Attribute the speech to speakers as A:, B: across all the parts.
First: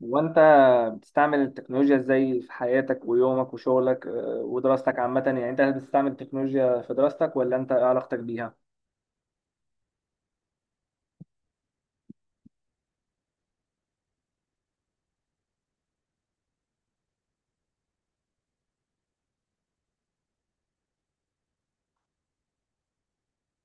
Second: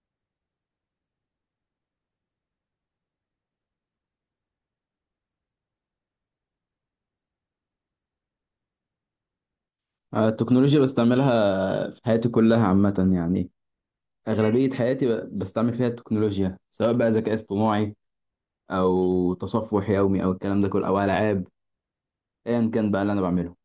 A: وانت بتستعمل التكنولوجيا ازاي في حياتك ويومك وشغلك ودراستك عامة. يعني انت هل بتستعمل التكنولوجيا في دراستك ولا انت ايه علاقتك بيها؟
B: التكنولوجيا بستعملها في حياتي كلها عامة يعني. أغلبية حياتي بستعمل فيها التكنولوجيا، سواء بقى ذكاء اصطناعي أو تصفح يومي أو الكلام ده كله أو ألعاب، أيا كان بقى اللي أنا بعمله.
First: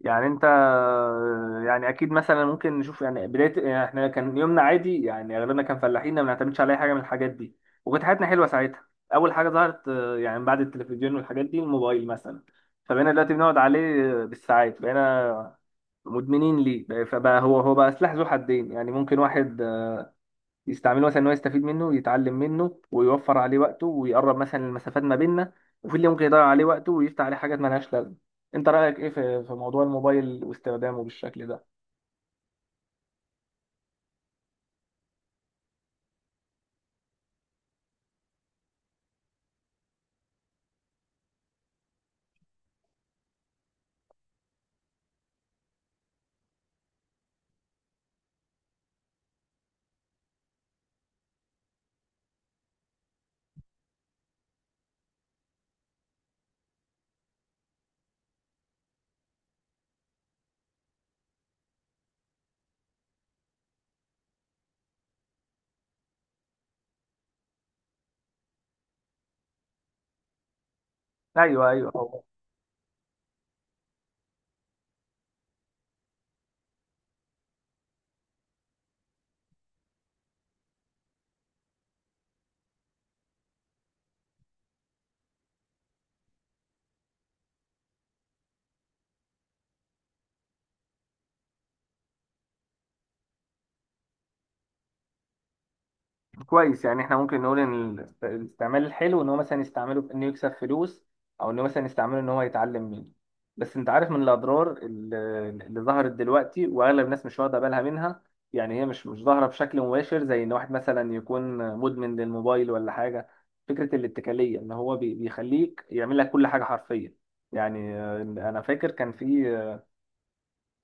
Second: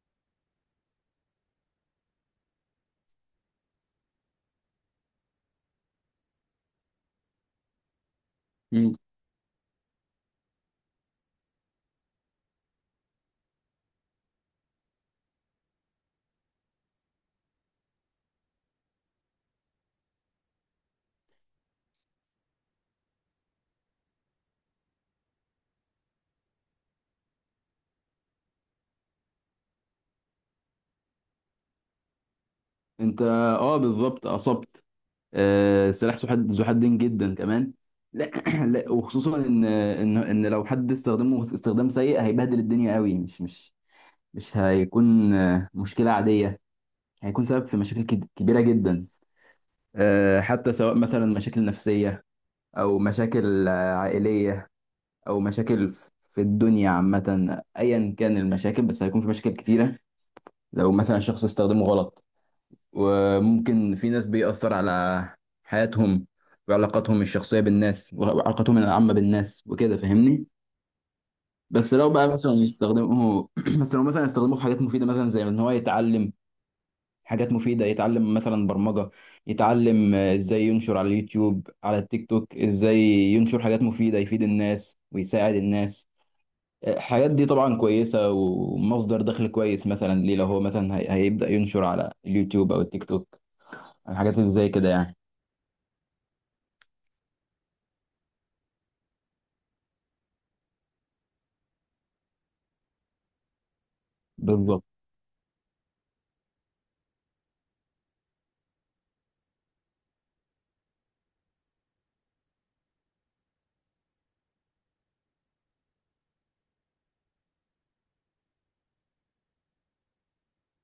A: يعني انت يعني اكيد مثلا ممكن نشوف يعني بداية يعني احنا كان يومنا عادي يعني اغلبنا كان فلاحين ما بنعتمدش على اي حاجة من الحاجات دي. وكانت حياتنا حلوة ساعتها.
B: مم.
A: اول حاجة ظهرت يعني بعد التلفزيون والحاجات دي الموبايل مثلا. فبقينا دلوقتي بنقعد عليه بالساعات، بقينا مدمنين ليه فبقى هو بقى سلاح ذو حدين، يعني ممكن واحد يستعمله مثلا ان هو يستفيد منه يتعلم منه ويوفر عليه وقته ويقرب مثلا المسافات ما بيننا، وفي اللي ممكن يضيع عليه وقته ويفتح عليه حاجات مالهاش لازمه. انت رايك ايه في موضوع الموبايل واستخدامه بالشكل ده؟
B: أنت بالظبط أصبت. سلاح ذو حدين جدا كمان. لا, لا، وخصوصا إن لو حد استخدمه استخدام سيء هيبهدل الدنيا قوي، مش هيكون مشكلة عادية. هيكون سبب في مشاكل كبيرة جدا، حتى سواء مثلا مشاكل نفسية، أو مشاكل عائلية، أو مشاكل في الدنيا عامة، أيا كان المشاكل، بس هيكون في مشاكل كتيرة لو مثلا شخص استخدمه غلط. وممكن في ناس بيأثر على حياتهم، وعلاقاتهم الشخصية بالناس وعلاقاتهم العامة بالناس وكده، فاهمني؟
A: ايوه،
B: بس لو
A: ايوه.
B: بقى مثلا يستخدمه بس لو مثلا يستخدمه في حاجات مفيدة، مثلا زي إن هو يتعلم حاجات مفيدة، يتعلم مثلا برمجة، يتعلم ازاي ينشر على اليوتيوب، على التيك توك ازاي ينشر حاجات مفيدة، يفيد الناس ويساعد الناس. الحاجات دي طبعا كويسة ومصدر دخل كويس مثلا ليه، لو هو مثلا هيبدأ ينشر على اليوتيوب او التيك توك الحاجات اللي زي كده يعني.
A: كويس، يعني احنا ممكن نقول ان الاستعمال الحلو ان هو مثلا يستعمله في انه يكسب فلوس، او انه مثلا يستعمله ان هو يتعلم منه. بس انت عارف من الاضرار
B: بالظبط.
A: اللي ظهرت دلوقتي واغلب الناس مش واخده بالها منها. يعني هي مش ظاهره بشكل مباشر زي ان واحد مثلا يكون مدمن للموبايل ولا حاجه. فكره الاتكاليه ان هو بيخليك يعمل لك كل حاجه حرفيا. يعني انا فاكر كان في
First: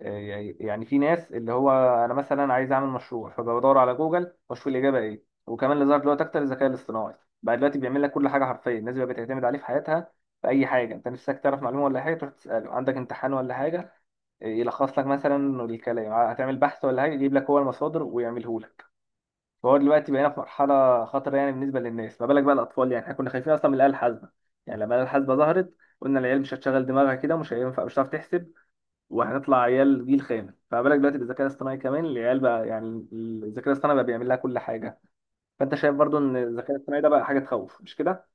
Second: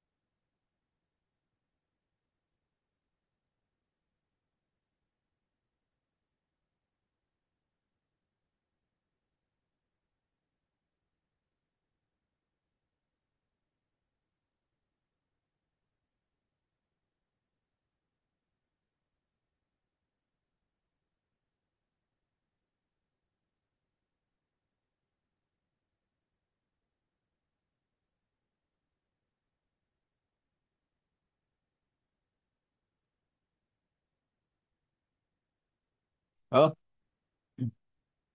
A: يعني في ناس اللي هو، انا مثلا عايز اعمل مشروع فبدور على جوجل واشوف الاجابه ايه. وكمان اللي ظهر دلوقتي اكتر الذكاء الاصطناعي، بقى دلوقتي بيعمل لك كل حاجه حرفيا. الناس بقى بتعتمد عليه في حياتها في اي حاجه. انت نفسك تعرف معلومه ولا حاجه تروح تساله، عندك امتحان ولا حاجه يلخص لك مثلا الكلام، هتعمل بحث ولا حاجه يجيب لك هو المصادر ويعمله لك. فهو دلوقتي بقينا في مرحله خطره يعني بالنسبه للناس، ما بالك بقى الاطفال. يعني احنا كنا خايفين اصلا من الاله الحاسبه، يعني لما الاله الحاسبه ظهرت قلنا العيال مش هتشغل دماغها كده، مش هينفع، مش هتعرف تحسب، وهنطلع عيال جيل خامس. فما بالك دلوقتي بالذكاء الاصطناعي كمان، العيال بقى يعني الذكاء الاصطناعي بقى بيعمل لها كل حاجه. فانت شايف برضو ان الذكاء
B: اه
A: الاصطناعي ده بقى حاجه تخوف، مش كده؟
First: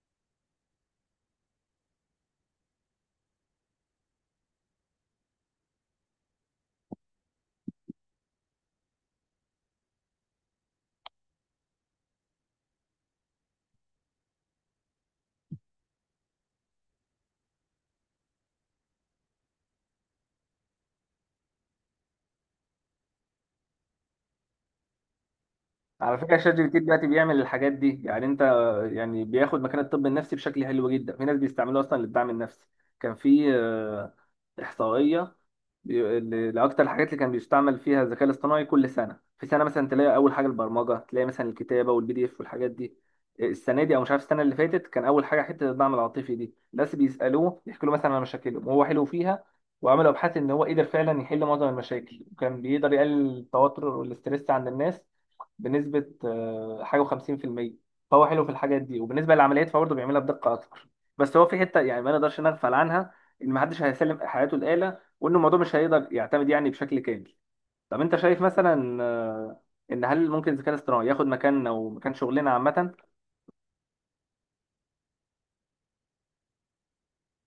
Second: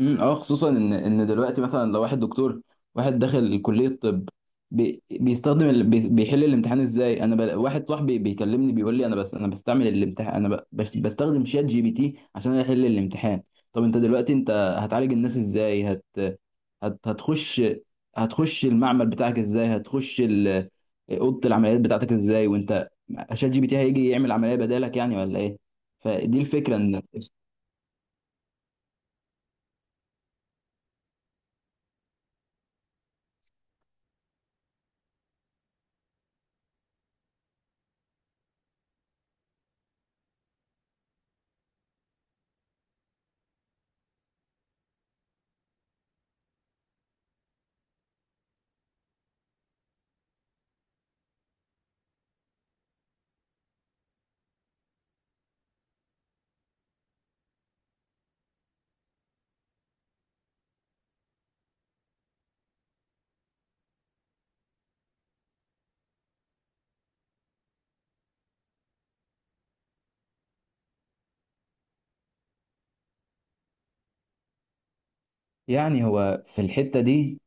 B: اه خصوصا ان دلوقتي مثلا لو واحد دكتور، واحد داخل كليه طب، بيستخدم بيحل الامتحان ازاي، واحد صاحبي بيكلمني بيقول لي: انا بس انا بستعمل الامتحان انا ب... بس بستخدم شات جي بي تي عشان احل الامتحان. طب انت دلوقتي، انت هتعالج الناس ازاي؟ هت... هتخش هتخش المعمل بتاعك ازاي، هتخش اوضه العمليات بتاعتك ازاي، وانت شات جي بي تي هيجي يعمل عمليه بدالك يعني ولا ايه؟
A: على فكره،
B: فدي
A: شات جي بي
B: الفكره
A: تي
B: ان.
A: دلوقتي بيعمل الحاجات دي يعني، انت يعني بياخد مكان الطب النفسي بشكل حلو جدا. في ناس بيستعملوه اصلا للدعم النفسي. كان في احصائيه، اللي اكتر الحاجات اللي كان بيستعمل فيها الذكاء الاصطناعي كل سنه في سنه، مثلا تلاقي اول حاجه البرمجه، تلاقي مثلا الكتابه والبي دي اف والحاجات دي. السنه دي او مش عارف السنه اللي فاتت، كان اول حاجه حته الدعم العاطفي. دي الناس بيسالوه يحكوا له مثلا عن مشاكلهم وهو حلو فيها، وعملوا ابحاث ان هو قدر فعلا يحل معظم المشاكل، وكان بيقدر يقلل التوتر والاستريس عند الناس بنسبه حاجه و50%. فهو حلو في الحاجات دي، وبالنسبه للعمليات فهو برضه بيعملها بدقه اكتر. بس هو في حته يعني ما نقدرش نغفل عنها، ان محدش هيسلم حياته الاله، وان الموضوع مش هيقدر يعتمد يعني بشكل كامل. طب انت شايف مثلا ان هل ممكن الذكاء الاصطناعي ياخد مكاننا ومكان شغلنا عامه؟
B: يعني هو في الحتة دي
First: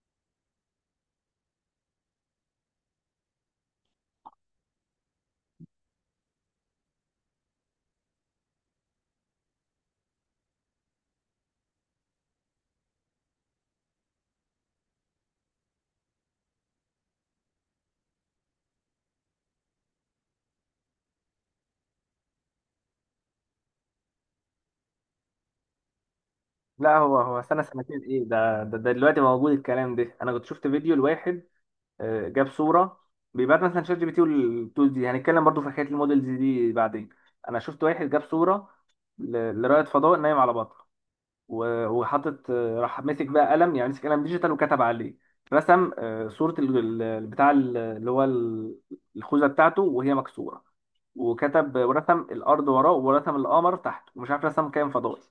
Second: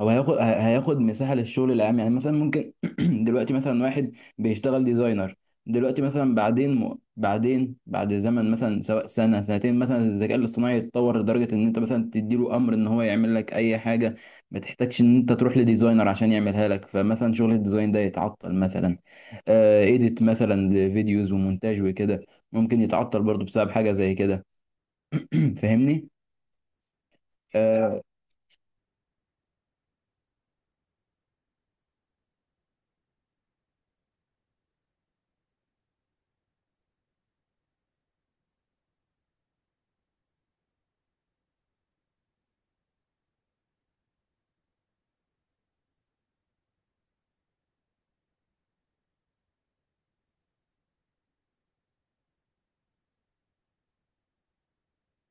B: هو هياخد مساحة للشغل العام، يعني مثلا ممكن دلوقتي مثلا واحد بيشتغل ديزاينر، دلوقتي مثلا بعدين بعد زمن، مثلا سواء سنة سنتين، مثلا الذكاء الاصطناعي يتطور لدرجة ان انت مثلا تديله امر ان هو يعمل لك اي حاجة. ما تحتاجش ان انت تروح لديزاينر عشان يعملها لك، فمثلا شغل الديزاين ده يتعطل مثلا. ايديت مثلا لفيديوز ومونتاج وكده ممكن يتعطل برضو بسبب حاجة زي كده. فاهمني؟
A: لا، هو سنه سنتين
B: آه
A: ايه ده دلوقتي موجود الكلام ده. انا كنت شفت فيديو لواحد جاب صوره، بيبعت مثلا شات جي بي تي والتولز دي، هنتكلم برضو في حكايه المودلز دي بعدين. انا شفت واحد جاب صوره لرائد فضاء نايم على بطن، وحاطط راح ماسك بقى قلم، يعني مسك قلم ديجيتال وكتب عليه، رسم صورة ال- ال- البتاع ال- اللي هو ال- الخوذة بتاعته وهي مكسورة، وكتب ورسم الأرض وراه ورسم القمر تحته ومش عارف رسم كائن فضائي.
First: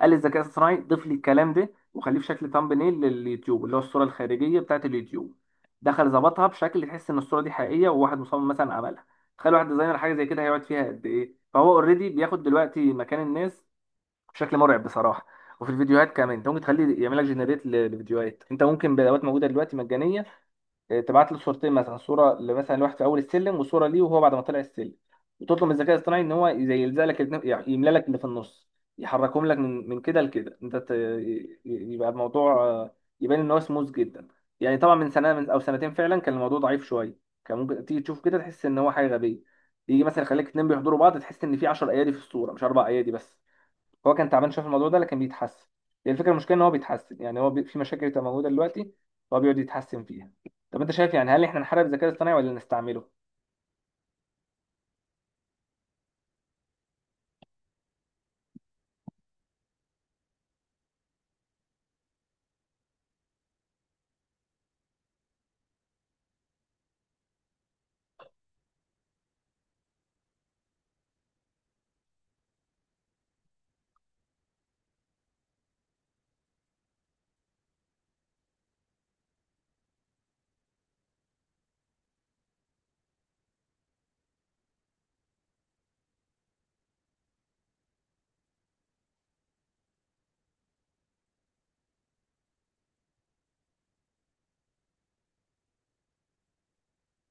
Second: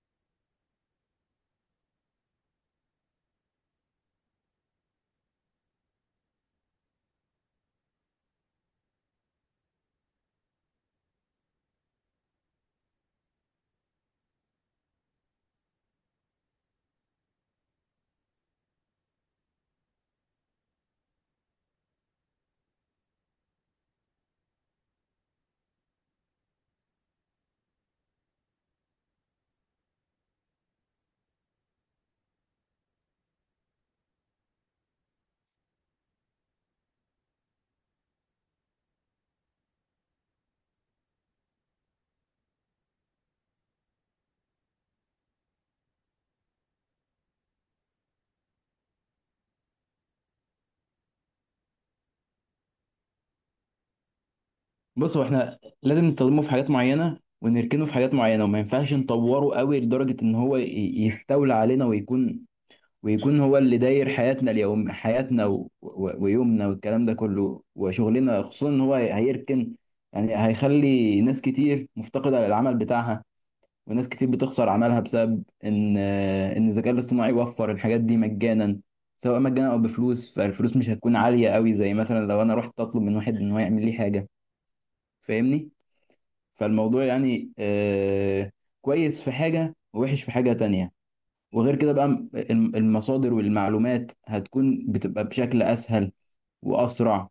A: قال للذكاء الاصطناعي ضيف لي الكلام ده وخليه في شكل thumbnail لليوتيوب، اللي هو الصورة الخارجية بتاعت اليوتيوب. دخل ظبطها بشكل تحس ان الصورة دي حقيقية وواحد مصمم مثلا عملها. تخيل واحد ديزاينر حاجة زي كده هيقعد فيها قد ايه. فهو اوريدي بياخد دلوقتي مكان الناس بشكل مرعب بصراحه. وفي الفيديوهات كمان، انت ممكن تخليه يعمل لك جنريت للفيديوهات. انت ممكن بادوات موجوده دلوقتي مجانيه، اه، تبعت له صورتين، مثلا صوره مثلا لواحد في اول السلم وصوره ليه وهو بعد ما طلع السلم، وتطلب من الذكاء الاصطناعي ان هو زي يلزق لك يعني يملى لك اللي في النص، يحركهم لك من كده لكده. انت يبقى الموضوع يبان ان هو سموث جدا. يعني طبعا من سنه او سنتين فعلا كان الموضوع ضعيف شويه. كان ممكن تيجي تشوف كده تحس ان هو حاجه غبيه، يجي مثلا يخليك اتنين بيحضروا بعض تحس ان في 10 ايادي في الصوره مش 4 ايادي بس. هو كان تعبان شويه في الموضوع ده لكن بيتحسن. هي الفكره، المشكله ان هو بيتحسن. يعني هو في مشاكل بتبقى موجوده دلوقتي هو بيقعد يتحسن فيها. طب انت شايف يعني هل احنا نحارب الذكاء الاصطناعي ولا نستعمله؟
B: بص، هو احنا لازم نستخدمه في حاجات معينة ونركنه في حاجات معينة، وما ينفعش نطوره قوي لدرجة ان هو يستولى علينا ويكون هو اللي داير حياتنا اليوم، حياتنا ويومنا والكلام ده كله وشغلنا، خصوصا ان هو هيركن. يعني هيخلي ناس كتير مفتقدة للعمل بتاعها، وناس كتير بتخسر عملها بسبب ان الذكاء الاصطناعي وفر الحاجات دي مجانا، سواء مجانا او بفلوس. فالفلوس مش هتكون عالية قوي، زي مثلا لو انا رحت اطلب من واحد ان هو يعمل لي حاجة، فاهمني؟ فالموضوع يعني كويس في حاجة ووحش في حاجة تانية. وغير كده بقى، المصادر والمعلومات هتكون بتبقى بشكل أسهل وأسرع.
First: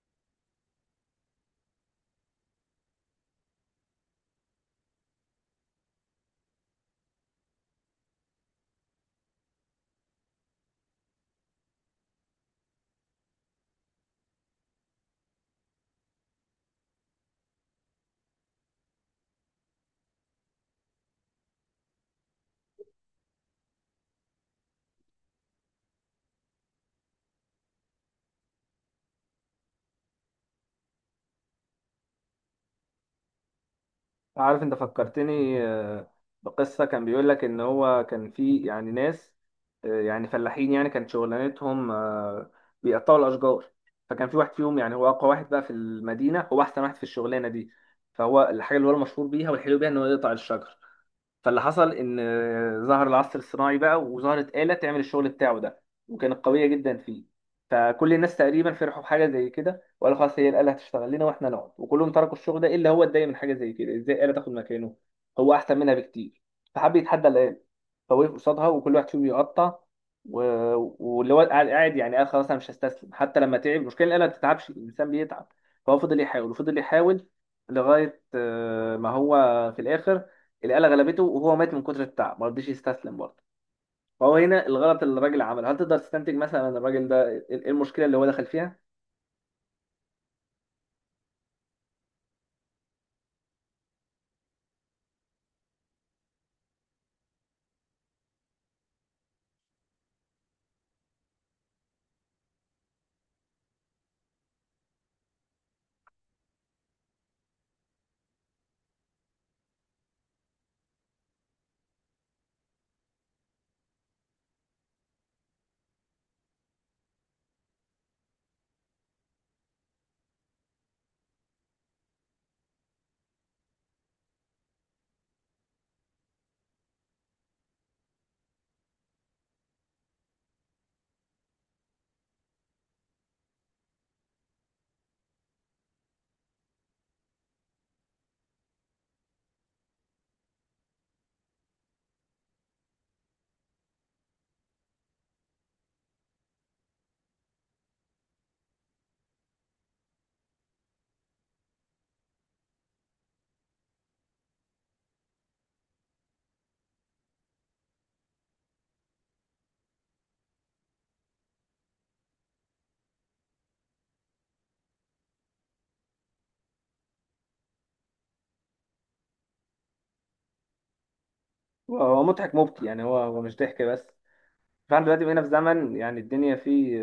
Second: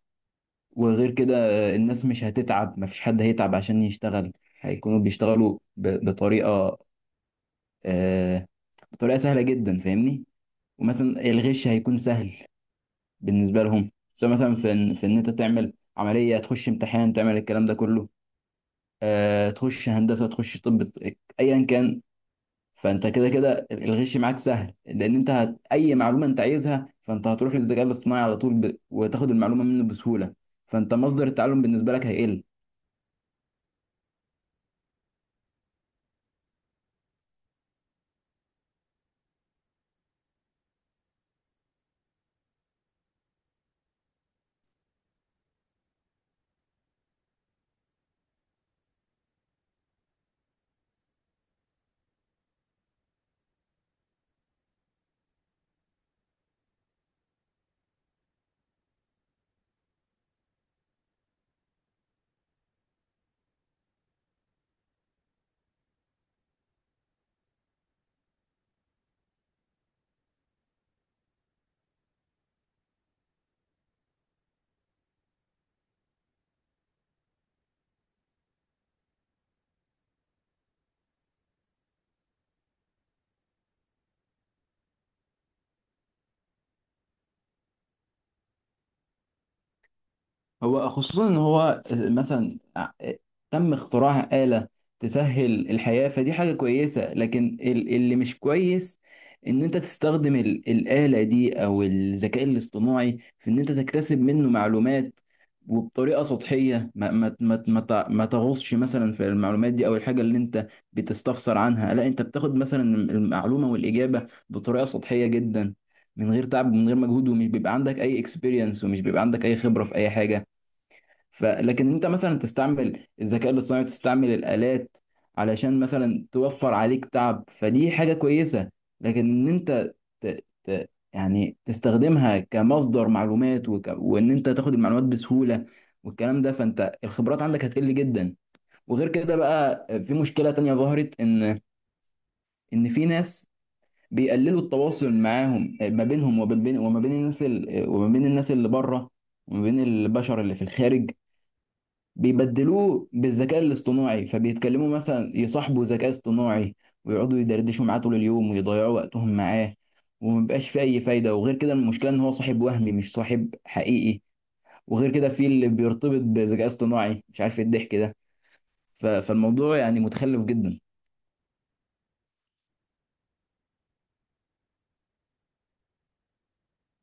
B: وغير كده الناس مش هتتعب، مفيش حد هيتعب عشان يشتغل، هيكونوا بيشتغلوا آه بطريقة سهلة جدا، فاهمني. ومثلا الغش هيكون سهل بالنسبة لهم، سواء مثلا في إن أنت تعمل عملية، تخش امتحان، تعمل الكلام ده كله، تخش هندسة، تخش طب، ايا كان. فانت كده كده الغش معاك سهل، لان انت اي معلومه انت عايزها فانت هتروح للذكاء الاصطناعي على طول، وتاخد المعلومه منه بسهوله. فانت مصدر التعلم بالنسبه لك هيقل.
A: عارف، انت فكرتني بقصة، كان بيقول لك ان هو كان في يعني ناس يعني فلاحين يعني كانت شغلانتهم بيقطعوا الاشجار. فكان في واحد فيهم يعني هو اقوى واحد بقى في المدينة، هو احسن واحد في الشغلانة دي. فهو الحاجة اللي هو المشهور بيها والحلو بيها ان هو يقطع الشجر. فاللي حصل ان ظهر العصر الصناعي بقى، وظهرت آلة تعمل الشغل بتاعه ده، وكانت قوية جدا فيه. فكل الناس تقريبا فرحوا بحاجة زي كده وقالوا خلاص هي الآلة هتشتغل لنا واحنا نقعد، وكلهم تركوا الشغل ده الا هو. اتضايق من حاجة زي كده، ازاي آلة تاخد مكانه هو احسن منها بكتير؟ فحب يتحدى الآلة، فوقف قصادها وكل واحد فيهم يقطع و... واللي هو قاعد قاعد يعني، قال خلاص انا مش هستسلم حتى لما تعب. المشكله الآلة ما بتتعبش، الانسان بيتعب. فهو فضل يحاول وفضل يحاول لغايه ما هو في الاخر الآلة غلبته، وهو مات من كتر التعب ما رضيش يستسلم برضه. فهو هنا الغلط اللي الراجل عمله، هل تقدر تستنتج مثلا إن الراجل ده ايه إيه المشكلة اللي هو دخل فيها؟
B: هو خصوصا ان هو مثلا تم اختراع آلة تسهل الحياة، فدي حاجة كويسة، لكن اللي مش كويس ان انت تستخدم الآلة دي او الذكاء الاصطناعي في ان انت تكتسب منه معلومات، وبطريقة سطحية، ما تغوصش مثلا في المعلومات دي او الحاجة اللي انت بتستفسر عنها، لا، انت بتاخد مثلا المعلومة والإجابة بطريقة سطحية جدا، من غير تعب ومن غير مجهود، ومش بيبقى عندك اي اكسبيرينس، ومش بيبقى عندك اي خبرة في اي حاجة. فلكن انت مثلا تستعمل الذكاء الاصطناعي، تستعمل الالات، علشان مثلا توفر عليك تعب، فدي حاجه كويسه. لكن ان انت يعني تستخدمها كمصدر معلومات، وان انت تاخد المعلومات بسهوله والكلام ده، فانت الخبرات عندك هتقل جدا. وغير كده بقى في مشكله تانية ظهرت، ان في ناس بيقللوا التواصل معاهم، ما بينهم وما بين الناس، وما بين الناس اللي بره، وما بين البشر اللي في الخارج. بيبدلوه بالذكاء الاصطناعي، فبيتكلموا مثلا يصاحبوا ذكاء اصطناعي، ويقعدوا يدردشوا معاه طول اليوم ويضيعوا وقتهم معاه، ومبقاش فيه أي فايدة. وغير كده المشكلة إن هو صاحب وهمي مش صاحب حقيقي. وغير كده في اللي بيرتبط بذكاء اصطناعي، مش عارف إيه الضحك ده. فالموضوع يعني متخلف جدا.
A: هو مضحك مبكي يعني، هو مش ضحك بس. فاحنا دلوقتي بقينا في زمن يعني الدنيا فيه،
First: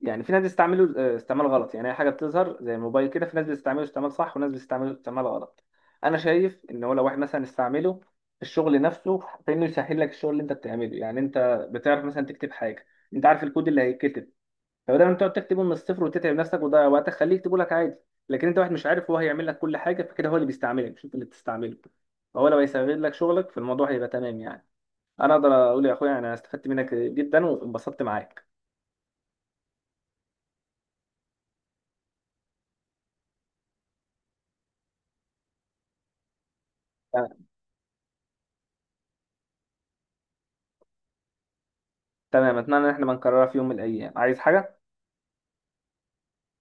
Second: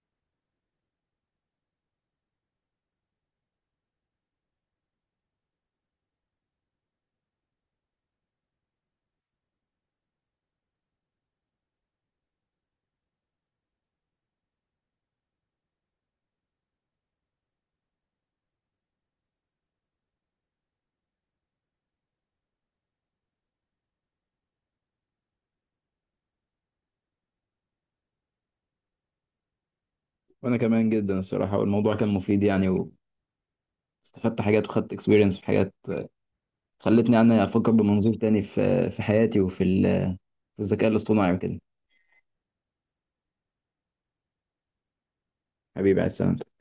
A: يعني في ناس بيستعملوا استعمال غلط. يعني اي حاجه بتظهر زي الموبايل كده، في ناس بتستعمله استعمال صح وناس بتستعمله استعمال غلط. انا شايف ان هو لو واحد مثلا استعمله في الشغل نفسه، فانه يسهل لك الشغل اللي انت بتعمله. يعني انت بتعرف مثلا تكتب حاجه، انت عارف الكود اللي هيتكتب، فبدل ما انت تقعد تكتبه من الصفر وتتعب نفسك وتضيع وقتك خليه يكتبه لك عادي. لكن انت واحد مش عارف، هو هيعمل لك كل حاجه، فكده هو اللي بيستعملك مش انت اللي بتستعمله. فهو لو هيسهل لك شغلك فالموضوع هيبقى تمام يعني. انا اقدر اقول يا اخويا يعني انا استفدت منك جدا وانبسطت معاك.
B: وأنا كمان جدا الصراحة، والموضوع كان مفيد يعني، واستفدت حاجات وخدت اكسبيرينس في حاجات، خلتني يعني أفكر بمنظور تاني في حياتي وفي في الذكاء الاصطناعي وكده.
A: تمام، اتمنى ان احنا ما نكررها في يوم من الايام. عايز حاجه؟
B: حبيبي، على السلامة.